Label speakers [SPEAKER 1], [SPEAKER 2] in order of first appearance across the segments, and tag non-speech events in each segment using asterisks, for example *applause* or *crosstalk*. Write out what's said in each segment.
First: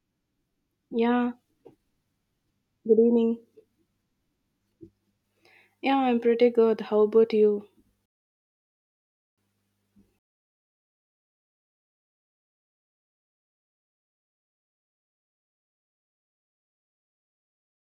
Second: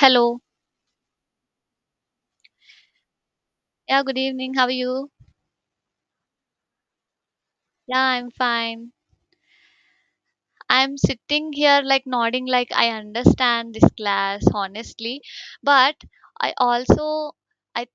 [SPEAKER 1] Hello.
[SPEAKER 2] Yeah, good evening.
[SPEAKER 1] Yeah, good evening. How are you?
[SPEAKER 2] Yeah, I'm pretty good. How about you?
[SPEAKER 1] Yeah, I'm fine. I'm sitting here like nodding like I understand this class honestly, but I also I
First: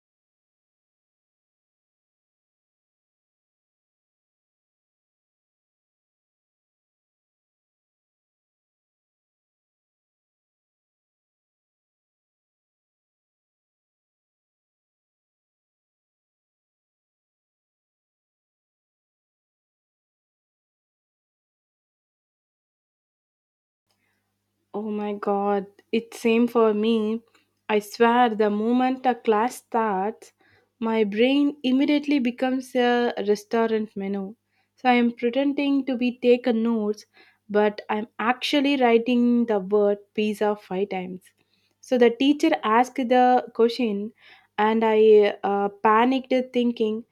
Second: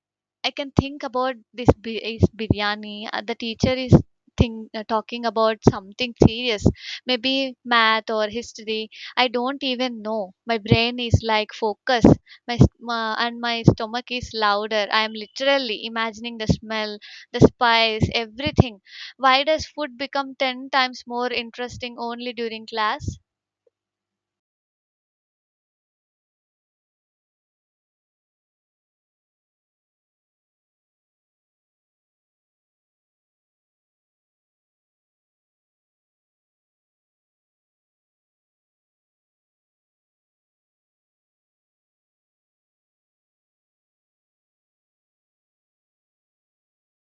[SPEAKER 1] I can think about this bi- is biryani. The teacher is talking about something serious, maybe math or history. I don't even know. My brain is like focus, my, s- my and my stomach is louder. I am literally imagining the smell, the spice, everything. Why does food become 10 times more interesting only during class?
[SPEAKER 2] Oh my god, it's same for me. I swear the moment a class starts, my brain immediately becomes a restaurant menu. So I'm pretending to be taking notes, but I'm actually writing the word pizza five times. So the teacher asked the question and I panicked thinking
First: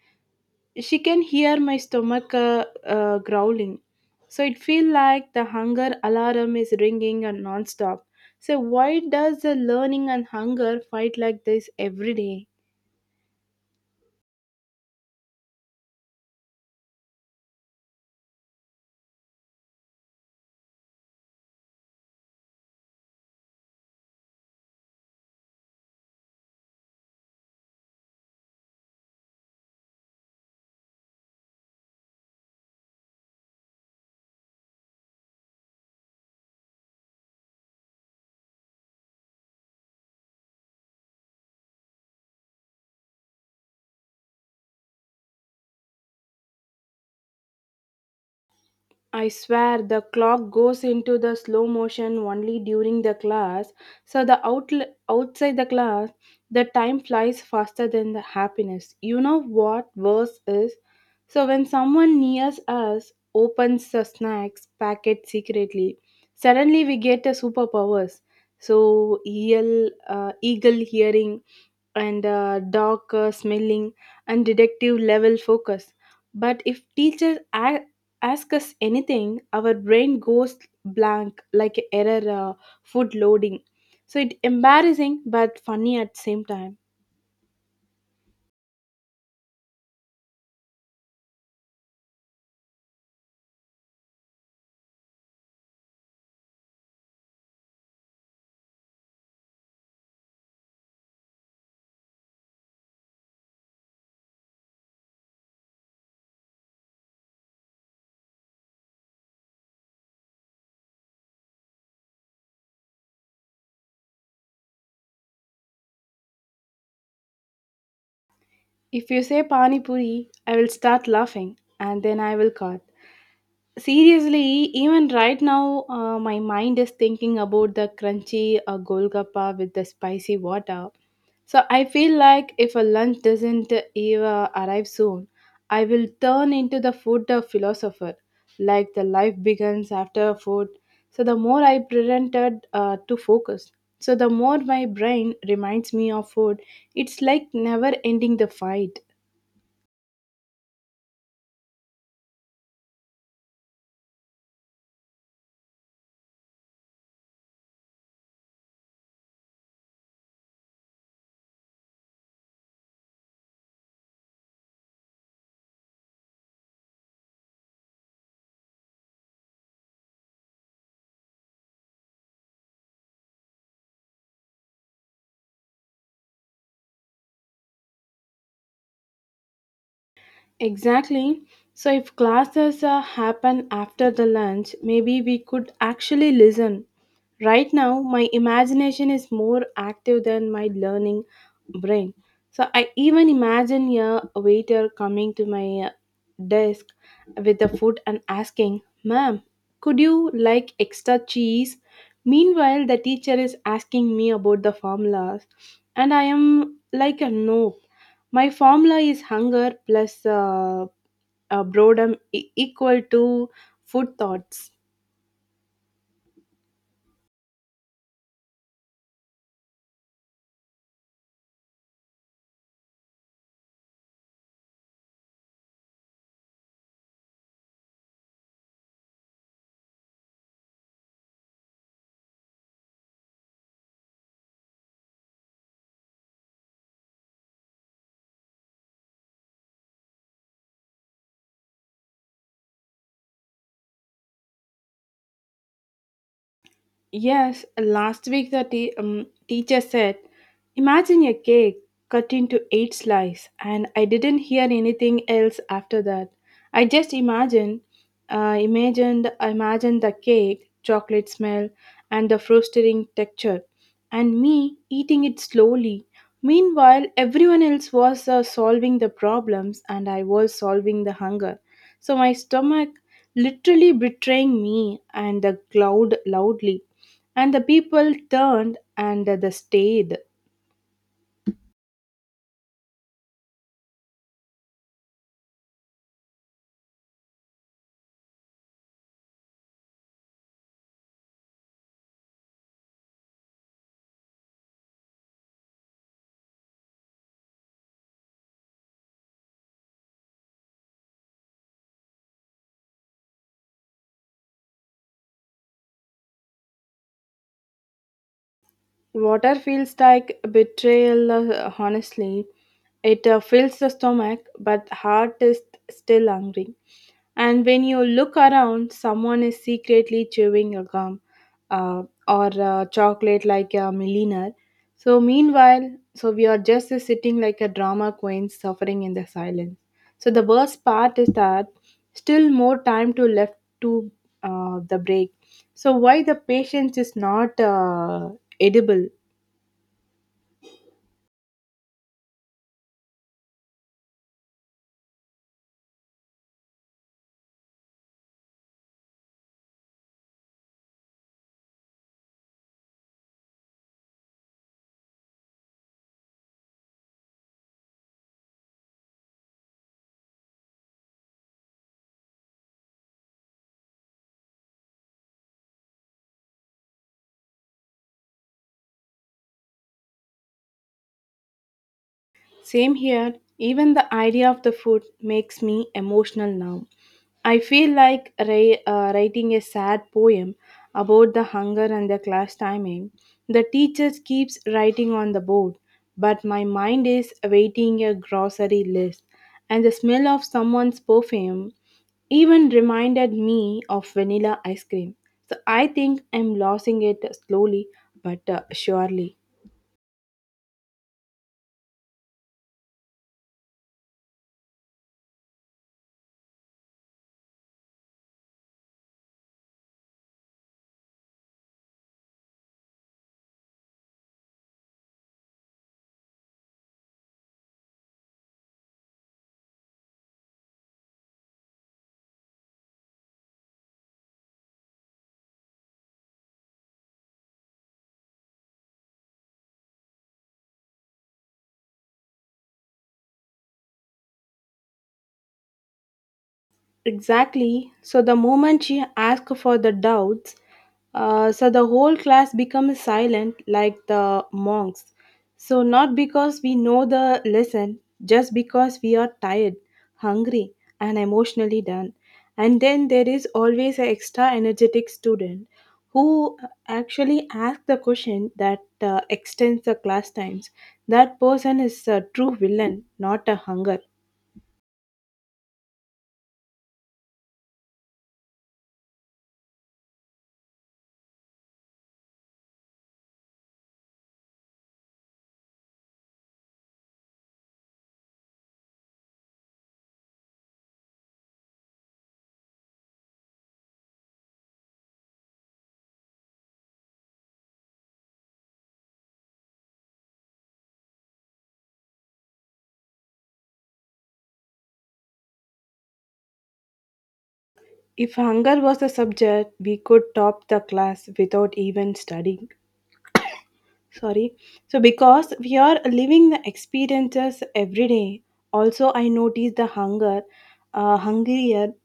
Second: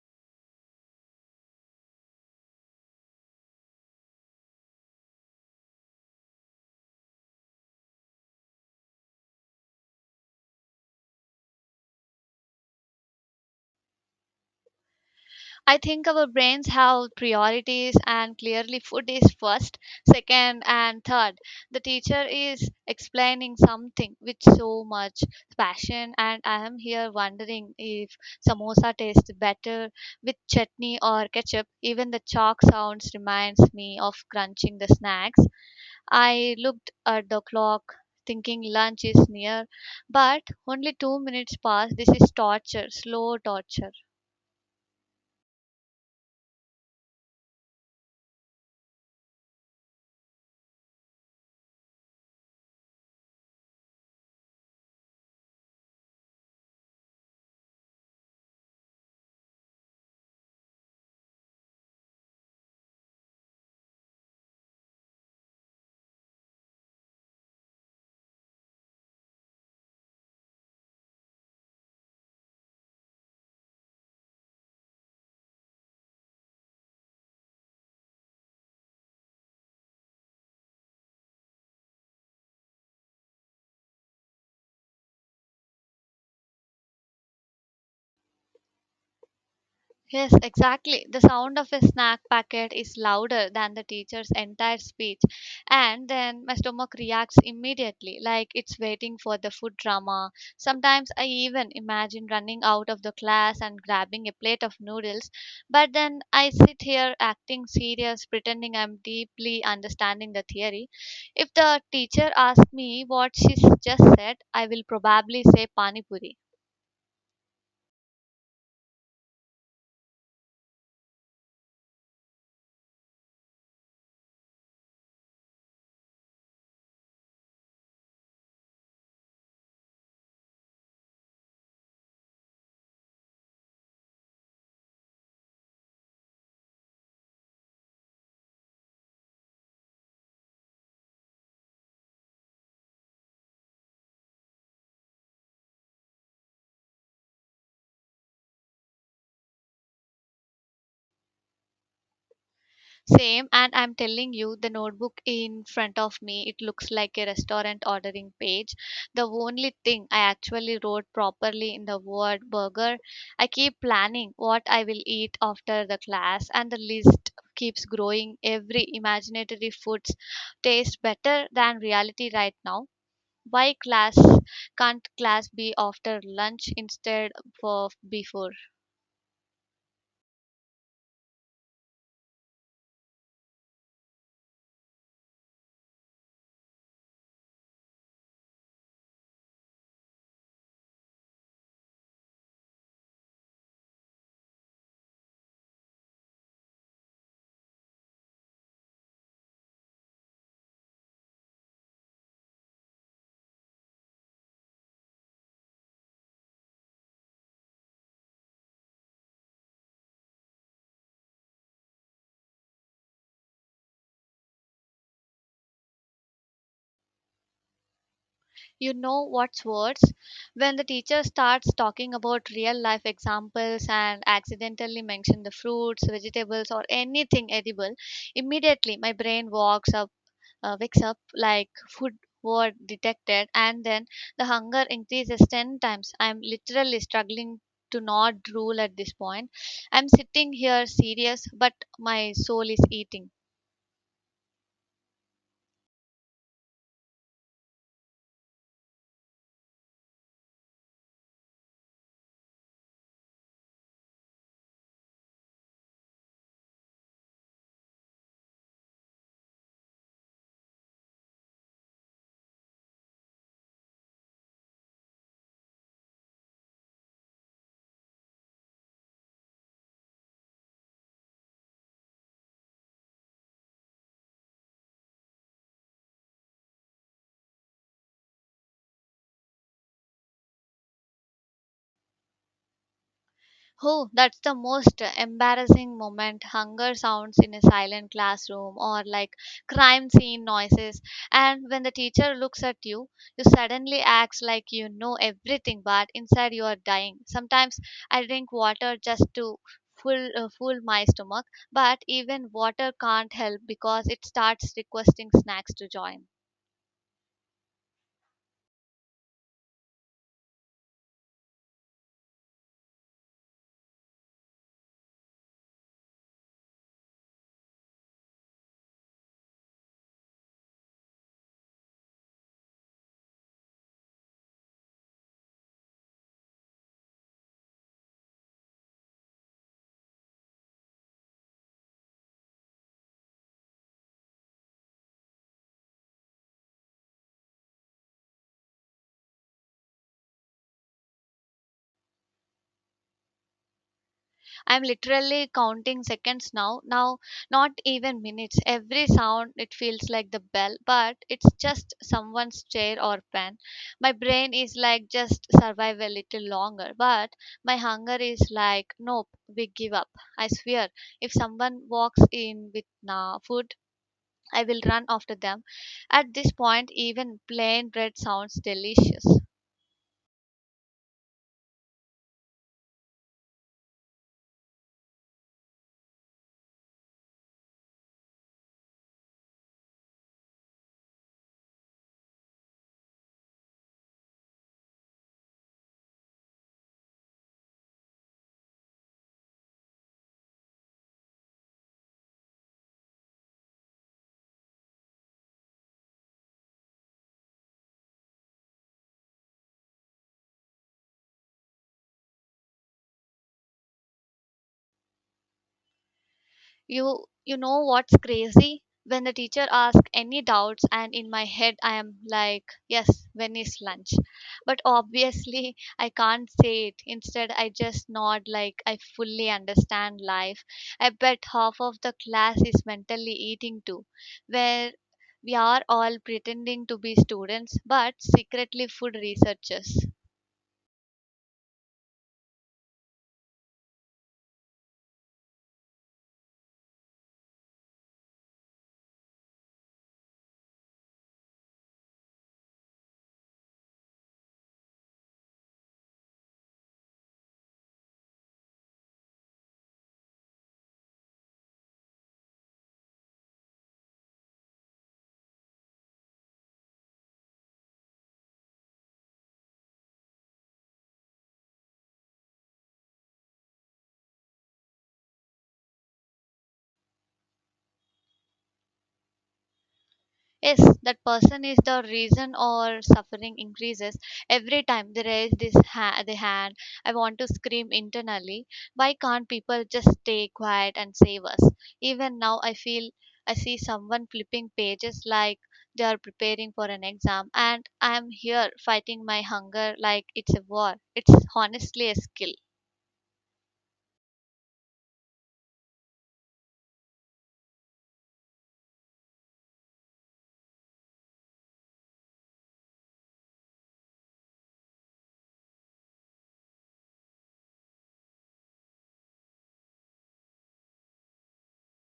[SPEAKER 2] she can hear my stomach growling, so it feels like the hunger alarm is ringing and non-stop. So why does the learning and hunger fight like this every day?
[SPEAKER 1] I think our brains have priorities, and clearly, food is first, second, and third. The teacher is explaining something with so much passion, and I am here wondering if samosa tastes better with chutney or ketchup. Even the chalk sounds reminds me of crunching the snacks. I looked at the clock, thinking lunch is near, but only 2 minutes passed. This is torture, slow torture.
[SPEAKER 2] I swear the clock goes into the slow motion only during the class. So the outl outside the class, the time flies faster than the happiness. You know what worse is? So when someone nears us opens the snacks packet secretly, suddenly we get a superpowers. So eagle hearing and dog smelling and detective level focus. But if ask us anything, our brain goes blank like error, food loading. So it's embarrassing but funny at the same time.
[SPEAKER 1] Yes, exactly. The sound of a snack packet is louder than the teacher's entire speech, and then my stomach reacts immediately, like it's waiting for the food drama. Sometimes I even imagine running out of the class and grabbing a plate of noodles, but then I sit here acting serious, pretending I'm deeply understanding the theory. If the teacher asks me what just said, I will probably say pani puri.
[SPEAKER 2] If you say pani puri, I will start laughing and then I will cut. Seriously, even right now, my mind is thinking about the crunchy golgappa with the spicy water. So I feel like if a lunch doesn't even arrive soon, I will turn into the food philosopher. Like the life begins after food. So the more I pretended to focus, so the more my brain reminds me of food. It's like never ending the fight.
[SPEAKER 1] Same, and I'm telling you, the notebook in front of me, it looks like a restaurant ordering page. The only thing I actually wrote properly in the word burger. I keep planning what I will eat after the class, and the list keeps growing. Every imaginary foods taste better than reality right now. Why class Can't class be after lunch instead of before?
[SPEAKER 2] Exactly. So, if classes happen after the lunch, maybe we could actually listen. Right now, my imagination is more active than my learning brain. So, I even imagine a waiter coming to my desk with the food and asking, Ma'am, could you like extra cheese? Meanwhile, the teacher is asking me about the formulas, and I am like, No, my formula is hunger plus equal to food thoughts.
[SPEAKER 1] You know what's worse? When the teacher starts talking about real life examples and accidentally mention the fruits, vegetables, or anything edible, immediately my brain wakes up like food word detected, and then the hunger increases 10 times. I'm literally struggling to not drool at this point. I'm sitting here serious, but my soul is eating.
[SPEAKER 2] Yes, last week the teacher said, Imagine a cake cut into eight slices, and I didn't hear anything else after that. I just imagined the cake, chocolate smell, and the frosting texture, and me eating it slowly. Meanwhile, everyone else was solving the problems and I was solving the hunger. So my stomach literally betraying me and the cloud loudly. And the people turned and they stayed.
[SPEAKER 1] Oh, that's the most embarrassing moment. Hunger sounds in a silent classroom or like crime scene noises. And when the teacher looks at you, you suddenly act like you know everything, but inside you are dying. Sometimes I drink water just to full my stomach, but even water can't help because it starts requesting snacks to join.
[SPEAKER 2] Water feels like betrayal, honestly. It fills the stomach, but heart is still hungry. And when you look around, someone is secretly chewing a gum or chocolate like a millionaire. So, meanwhile, so we are just sitting like a drama queen suffering in the silence. So, the worst part is that still more time to left to the break. So, why the patience is not edible?
[SPEAKER 1] I'm literally counting seconds now. Now, not even minutes. Every sound, it feels like the bell, but it's just someone's chair or pen. My brain is like, just survive a little longer, but my hunger is like, nope, we give up. I swear, if someone walks in with na food, I will run after them. At this point, even plain bread sounds delicious.
[SPEAKER 2] Same here, even the idea of the food makes me emotional now. I feel like writing a sad poem about the hunger and the class timing. The teacher keeps writing on the board, but my mind is awaiting a grocery list, and the smell of someone's perfume even reminded me of vanilla ice cream. So I think I'm losing it slowly but surely.
[SPEAKER 1] You know what's crazy? When the teacher asks any doubts and in my head I am like, yes, when is lunch? But obviously *laughs* I can't say it. Instead I just nod like I fully understand life. I bet half of the class is mentally eating too, where we are all pretending to be students but secretly food researchers.
[SPEAKER 2] Exactly. So the moment she asks for the doubts, so the whole class becomes silent like the monks. So not because we know the lesson, just because we are tired, hungry, and emotionally done. And then there is always an extra energetic student who actually asks the question that extends the class times. That person is a true villain, not a hunger.
[SPEAKER 1] Yes, that person is the reason or suffering increases every time they raise the hand. I want to scream internally, why can't people just stay quiet and save us? Even now I feel, I see someone flipping pages like they are preparing for an exam, and I am here fighting my hunger like it's a war. It's honestly a skill.
[SPEAKER 2] If hunger was a subject, we could top the class without even studying. Sorry. So, because we are living the experiences every day, also I notice the hungrier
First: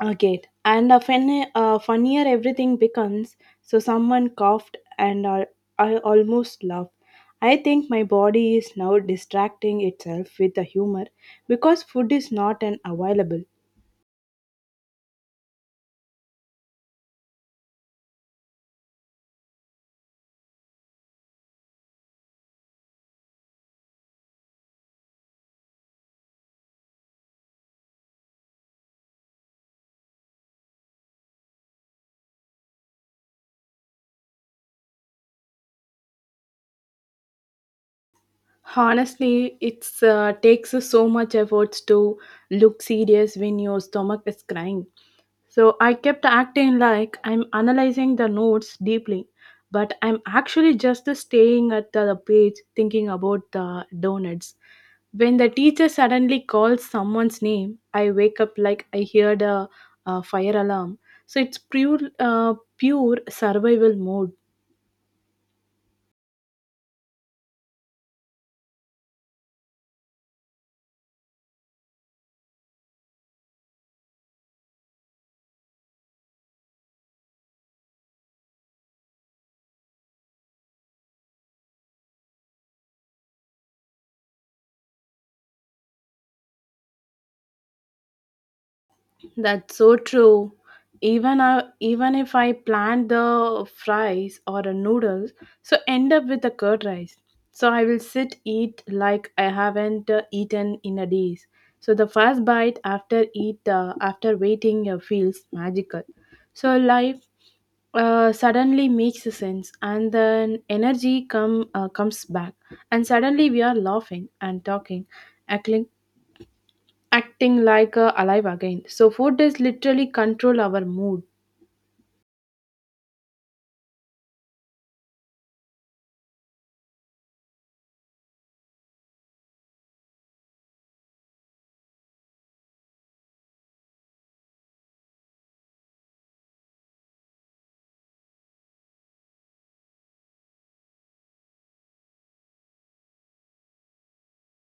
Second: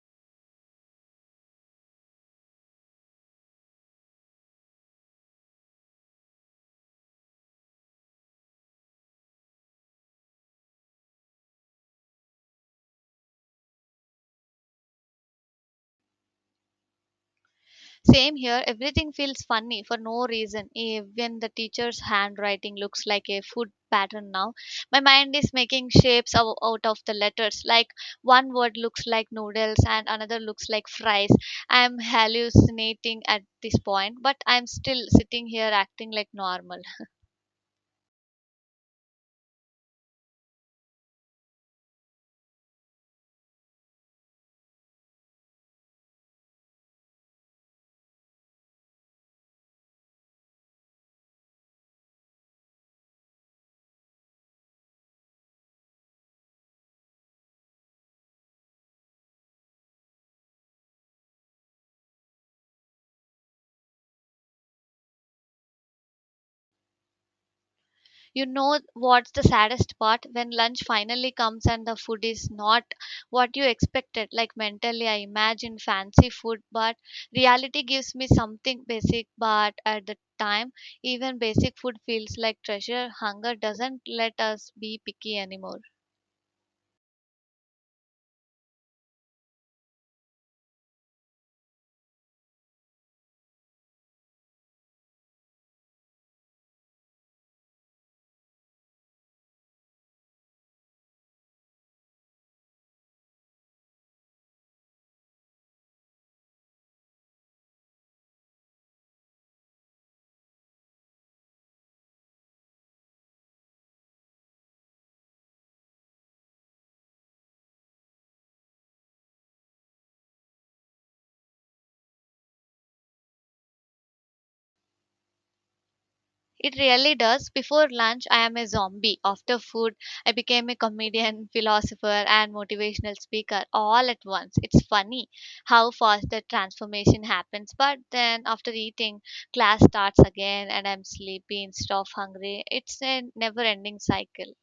[SPEAKER 2] I get, and a funnier everything becomes. So, someone coughed, and I almost laughed. I think my body is now distracting itself with the humor because food is not an available.
[SPEAKER 1] Same here, everything feels funny for no reason. Even the teacher's handwriting looks like a food pattern now. My mind is making shapes out of the letters. Like one word looks like noodles and another looks like fries. I'm hallucinating at this point, but I'm still sitting here acting like normal.
[SPEAKER 2] Honestly, it's takes so much efforts to look serious when your stomach is crying. So I kept acting like I'm analyzing the notes deeply, but I'm actually just staying at the page thinking about the donuts. When the teacher suddenly calls someone's name, I wake up like I heard a fire alarm. So it's pure survival mode.
[SPEAKER 1] You know what's the saddest part? When lunch finally comes and the food is not what you expected. Like mentally, I imagine fancy food, but reality gives me something basic. But at the time, even basic food feels like treasure. Hunger doesn't let us be picky anymore.
[SPEAKER 2] That's so true. Even if I plan the fries or the noodles, so end up with the curd rice. So I will sit eat like I haven't eaten in a days. So the first bite after waiting feels magical. So life suddenly makes sense, and then energy come comes back, and suddenly we are laughing and talking, heckling acting like alive again. So food is literally control our mood.
[SPEAKER 1] It really does. Before lunch, I am a zombie. After food, I became a comedian, philosopher, and motivational speaker all at once. It's funny how fast the transformation happens. But then after eating, class starts again, and I'm sleepy instead of hungry. It's a never ending cycle.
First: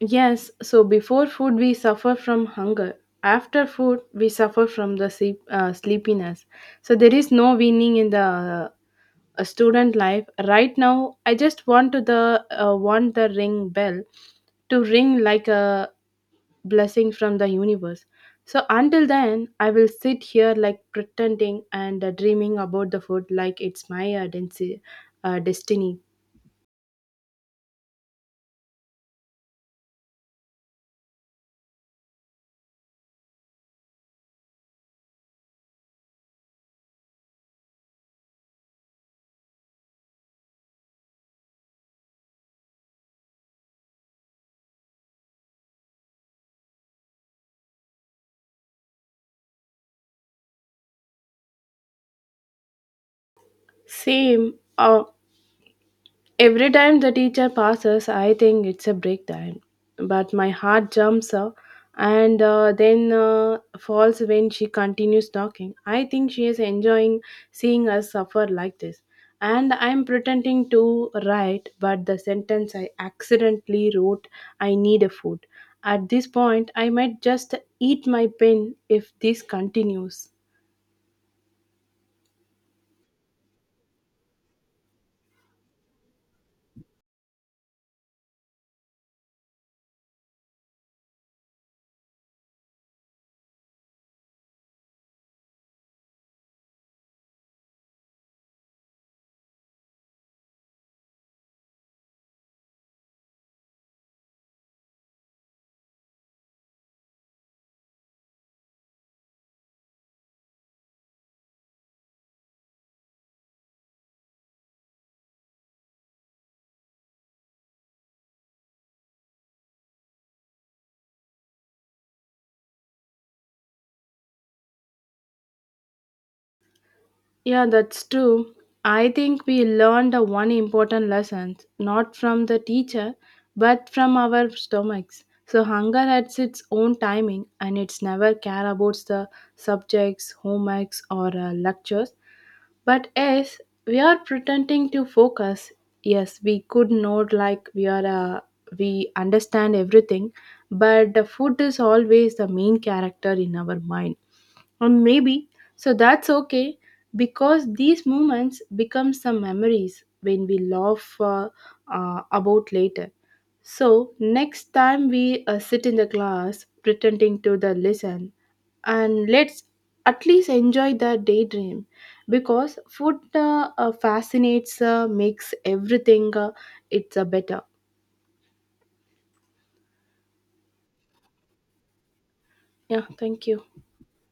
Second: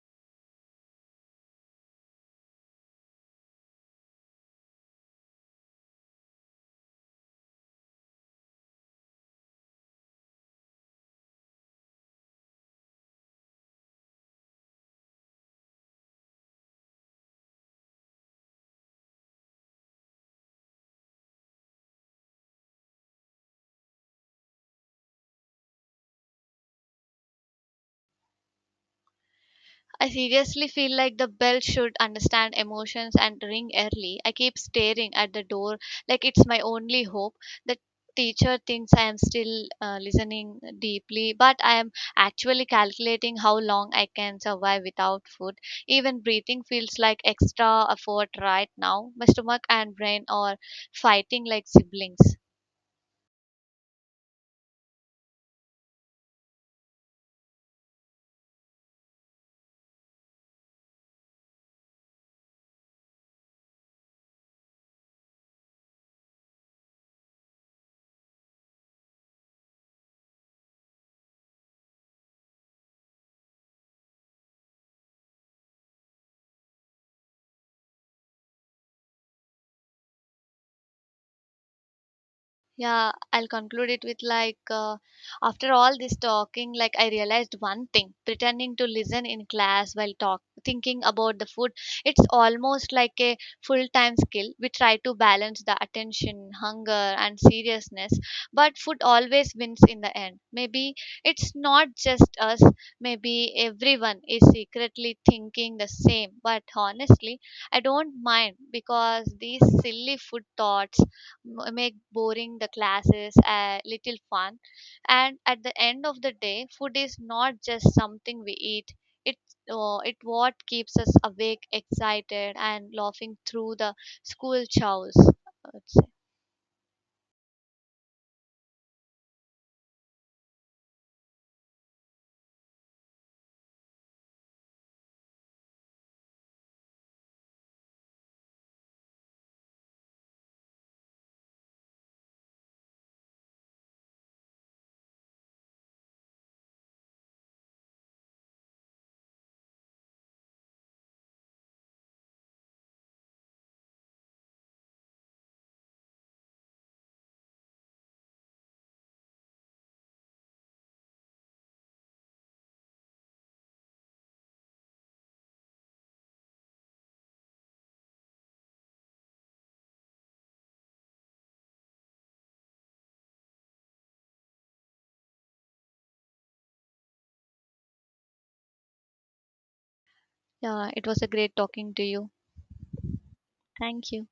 [SPEAKER 2] Yes, so before food, we suffer from hunger. After food, we suffer from the sleepiness. So there is no winning in the a student life. Right now, I just want the ring bell to ring like a blessing from the universe. So until then, I will sit here like pretending and dreaming about the food like it's my destiny.
[SPEAKER 1] I seriously feel like the bell should understand emotions and ring early. I keep staring at the door like it's my only hope. The teacher thinks I am still listening deeply, but I am actually calculating how long I can survive without food. Even breathing feels like extra effort right now. My stomach and brain are fighting like siblings.
[SPEAKER 2] Same. Every time the teacher passes, I think it's a break time. But my heart jumps up and then falls when she continues talking. I think she is enjoying seeing us suffer like this. And I'm pretending to write, but the sentence I accidentally wrote, I need a food. At this point, I might just eat my pen if this continues.
[SPEAKER 1] Yeah, I'll conclude it with after all this talking, like I realized one thing: pretending to listen in class while talk, thinking about the food, it's almost like a full-time skill. We try to balance the attention, hunger, and seriousness, but food always wins in the end. Maybe it's not just us. Maybe everyone is secretly thinking the same. But honestly, I don't mind because these silly food thoughts make boring the classes a little fun, and at the end of the day food is not just something we eat. It it what keeps us awake excited and laughing through the school chores I would say.
[SPEAKER 2] Yeah, that's true. I think we learned a one important lesson, not from the teacher, but from our stomachs. So hunger has its own timing and it's never care about the subjects, homeworks or lectures. But as we are pretending to focus, yes, we could note like we understand everything, but the food is always the main character in our mind, or maybe so that's okay, because these moments become some memories when we laugh about later. So next time we sit in the class pretending to the listen, and let's at least enjoy the daydream, because food fascinates, makes everything, it's better.
[SPEAKER 1] Yeah, it was a great talking to you.
[SPEAKER 2] Yeah, thank you.
[SPEAKER 1] Thank you.